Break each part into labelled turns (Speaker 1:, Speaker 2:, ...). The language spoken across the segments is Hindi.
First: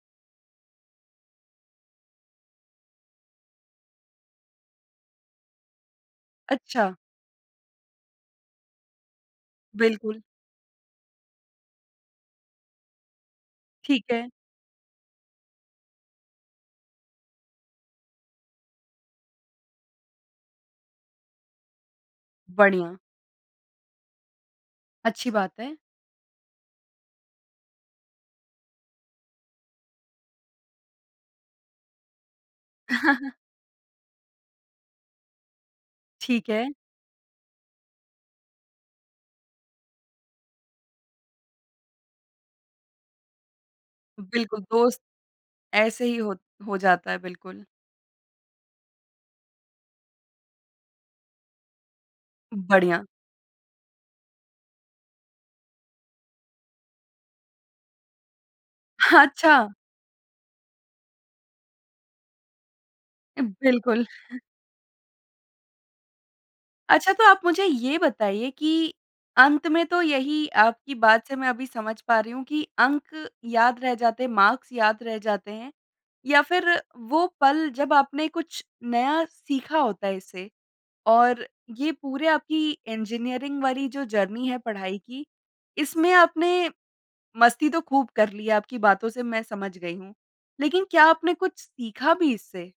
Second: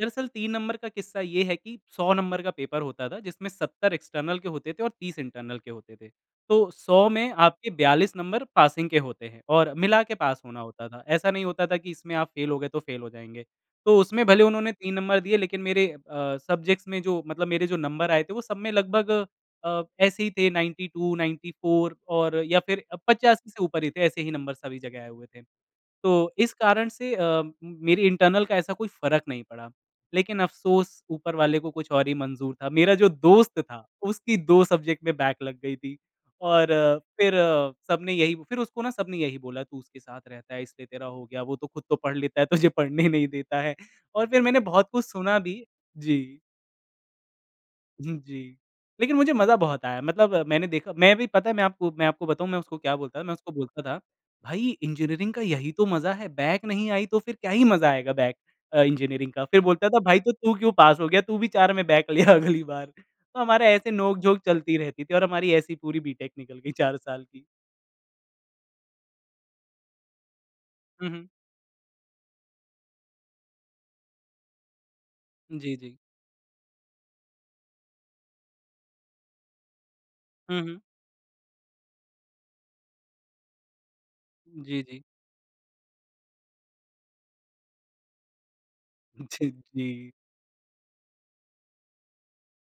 Speaker 1: दरअसल 3 नंबर का किस्सा ये है कि 100 नंबर का पेपर होता था जिसमें 70 एक्सटर्नल के होते थे और 30 इंटरनल के होते थे। तो
Speaker 2: अच्छा।
Speaker 1: 100 में आपके 42 नंबर पासिंग के होते हैं और मिला के
Speaker 2: बिल्कुल।
Speaker 1: पास होना होता था। ऐसा नहीं होता था कि इसमें आप फ़ेल हो गए तो फ़ेल हो जाएँगे। तो
Speaker 2: ठीक
Speaker 1: उसमें
Speaker 2: है।
Speaker 1: भले उन्होंने 3 नंबर दिए लेक़िन मेरे अ, सब्जेक्ट्स में जो मतलब मेरे जो नंबर आए थे वो सब में लगभग अ, ऐसे ही थे 92, 94 और या फ़िर
Speaker 2: बढ़िया।
Speaker 1: 85 से ऊपर ही थे ऐसे ही नंबर सभी जगह आए हुए
Speaker 2: अच्छी
Speaker 1: थे।
Speaker 2: बात है।
Speaker 1: तो इस कारण से अ, म मेरी इंटरनल का ऐसा कोई फ़र्क नहीं पड़ा। लेक़िन अफ़सोस ऊपर वाले को कुछ और ही मंज़ूर था। मेरा जो दोस्त था उसकी 2 सब्जेक्ट में बैक लग गई थी।
Speaker 2: ठीक है।
Speaker 1: और फ़िर सबने यही फ़िर उसको ना सबने यही बोला तू उसके साथ रहता है इसलिए तेरा हो गया वो तो ख़ुद तो पढ़ लेता है तुझे पढ़ने नहीं देता है। और फ़िर
Speaker 2: बिल्कुल,
Speaker 1: मैंने बहुत
Speaker 2: दोस्त
Speaker 1: कुछ सुना भी,
Speaker 2: ऐसे ही हो
Speaker 1: जी।
Speaker 2: हो जाता है बिल्कुल।
Speaker 1: हुँ जी, लेक़िन मुझे मज़ा बहुत आया। मतलब मैंने देखा मैं भी पता है मैं आपको मैं आपको बताऊँ मैं उसको क्या
Speaker 2: बढ़िया।
Speaker 1: बोलता था मैं उसको बोलता था भई इंजीनियरिंग का यही तो मज़ा है बैक नहीं आई तो फ़िर क्या ही मज़ा आएगा बैक अ, इंजीनियरिंग का।
Speaker 2: अच्छा
Speaker 1: फ़िर बोलता था भाई तो तू क्यों पास हो गया तू भी 4 में बैक ले अगली बार। तो
Speaker 2: अ,
Speaker 1: हमारे ऐसे
Speaker 2: बिल्कुल।
Speaker 1: नोक-झोंक चलती रहती थी और हमारी ऐसी पूरी बीटेक निकल गई 4
Speaker 2: अच्छा तो,
Speaker 1: साल
Speaker 2: आप
Speaker 1: की।
Speaker 2: मुझे ये बताइए कि अंत में तो यही आपकी
Speaker 1: हुँ,
Speaker 2: बात
Speaker 1: हुँ।
Speaker 2: से मैं अभी समझ पा रही हूँ कि अंक याद रह जाते हैं, मार्क्स याद रह जाते हैं
Speaker 1: जी, जी।
Speaker 2: या फ़िर वो पल जब आपने कुछ नया सीखा होता है इससे
Speaker 1: हुँ, हुँ।
Speaker 2: और ये पूरे आपकी इंजीनियरिंग वाली जो जर्नी है
Speaker 1: जी,
Speaker 2: पढ़ाई
Speaker 1: जी।
Speaker 2: की, इसमें आपने मस्ती तो ख़ूब कर ली है आपकी बातों से मैं
Speaker 1: जी,
Speaker 2: समझ गई
Speaker 1: जी।
Speaker 2: हूँ। लेक़िन क्या आपने कुछ सीखा भी इससे?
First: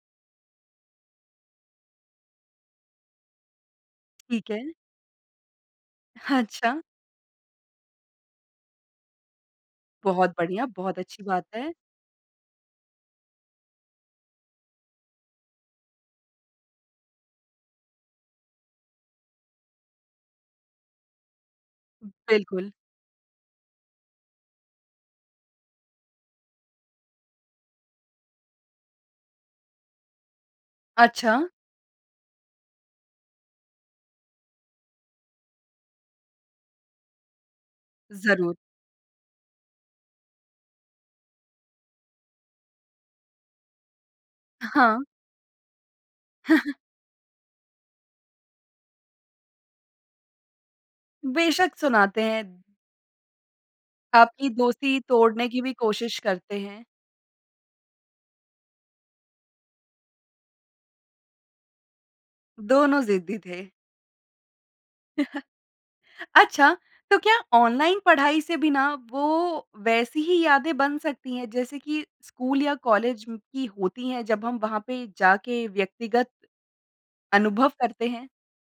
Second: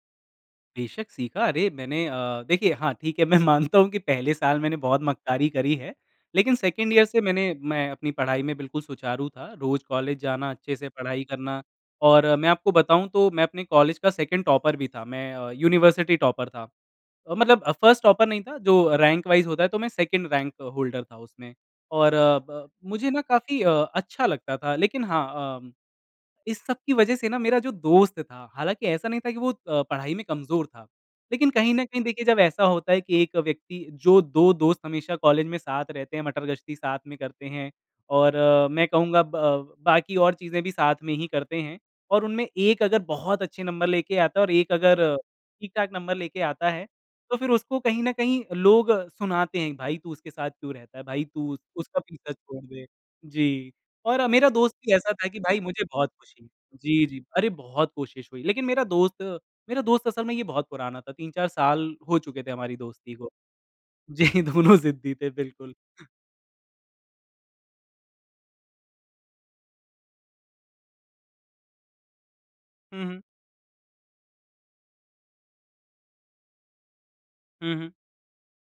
Speaker 1: बेशक सीखा। अरे मैंने अ, देखिए हाँ ठीक है मैं मानता हूँ कि पहले
Speaker 2: ठीक
Speaker 1: साल
Speaker 2: है।
Speaker 1: मैंने बहुत मक्कारी करी है। लेकिन
Speaker 2: अच्छा।
Speaker 1: 2nd ईयर से मैंने मैं अपनी पढ़ाई में बिल्कुल सुचारू था। रोज़ कॉलेज
Speaker 2: बहुत
Speaker 1: जाना,
Speaker 2: बढ़िया,
Speaker 1: अच्छे से
Speaker 2: बहुत अच्छी
Speaker 1: पढ़ाई
Speaker 2: बात
Speaker 1: करना
Speaker 2: है।
Speaker 1: और मैं आपको बताऊँ तो मैं अपने कॉलेज का 2nd टॉपर भी था मैं अ, यूनिवर्सिटी टॉपर था। मतलब अ, 1st टॉपर नहीं था जो रैंक वाइज़ होता है तो मैं 2nd रैंक होल्डर था उसमें। और अ, ब
Speaker 2: बिल्कुल।
Speaker 1: मुझे ना काफ़ी अ अच्छा लगता था लेक़िन हाँ अ, इस सब की वजह से ना मेरा जो दोस्त था हालाँकि ऐसा नहीं था कि वो अ, पढ़ाई में कमज़ोर था।
Speaker 2: अच्छा।
Speaker 1: लेक़िन कहीं न कहीं देखिए जब ऐसा होता है कि एक व्यक्ति जो 2 दोस्त हमेशा कॉलेज में साथ रहते हैं, मटरगश्ती साथ में करते हैं और
Speaker 2: ज़रूर।
Speaker 1: मैं कहूँगा ब बाकी और चीज़ें भी साथ में ही करते हैं और उनमें एक अगर बहुत अच्छे नंबर लेके आता है और एक
Speaker 2: हाँ।
Speaker 1: अगर ठीक-ठाक नंबर लेके आता है तो फ़िर उसको कहीं न कहीं लोग सुनाते हैं भाई तू उसके साथ क्यों रहता है भाई तू उ
Speaker 2: बेशक
Speaker 1: उसका
Speaker 2: सुनाते
Speaker 1: पीछा
Speaker 2: हैं।
Speaker 1: छोड़ दे। जी, और
Speaker 2: आपकी
Speaker 1: मेरा दोस्त भी
Speaker 2: दोस्ती
Speaker 1: ऐसा था कि
Speaker 2: तोड़ने
Speaker 1: भाई
Speaker 2: की भी
Speaker 1: मुझे बहुत
Speaker 2: कोशिश
Speaker 1: ख़ुशी हुई
Speaker 2: करते हैं।
Speaker 1: जी, जी। अरे बहुत कोशिश हुई लेकिन मेरा दोस्त मेरा दोस्त असल में ये बहुत पुराना था। 3-4 साल हो चुके थे हमारी
Speaker 2: दोनों
Speaker 1: दोस्ती को।
Speaker 2: ज़िद्दी थे।
Speaker 1: जी दोनों ज़िद्दी थे बिल्कुल।
Speaker 2: अच्छा, तो क्या ऑनलाइन पढ़ाई से बिना वो वैसी ही यादें बन सकती हैं जैसे कि स्कूल या
Speaker 1: हुँ, हुँ।
Speaker 2: कॉलेज म् की होती हैं जब हम वहाँ पे जाके व्यक्तिगत अनुभव
Speaker 1: हुँ, हुँ।
Speaker 2: करते हैं?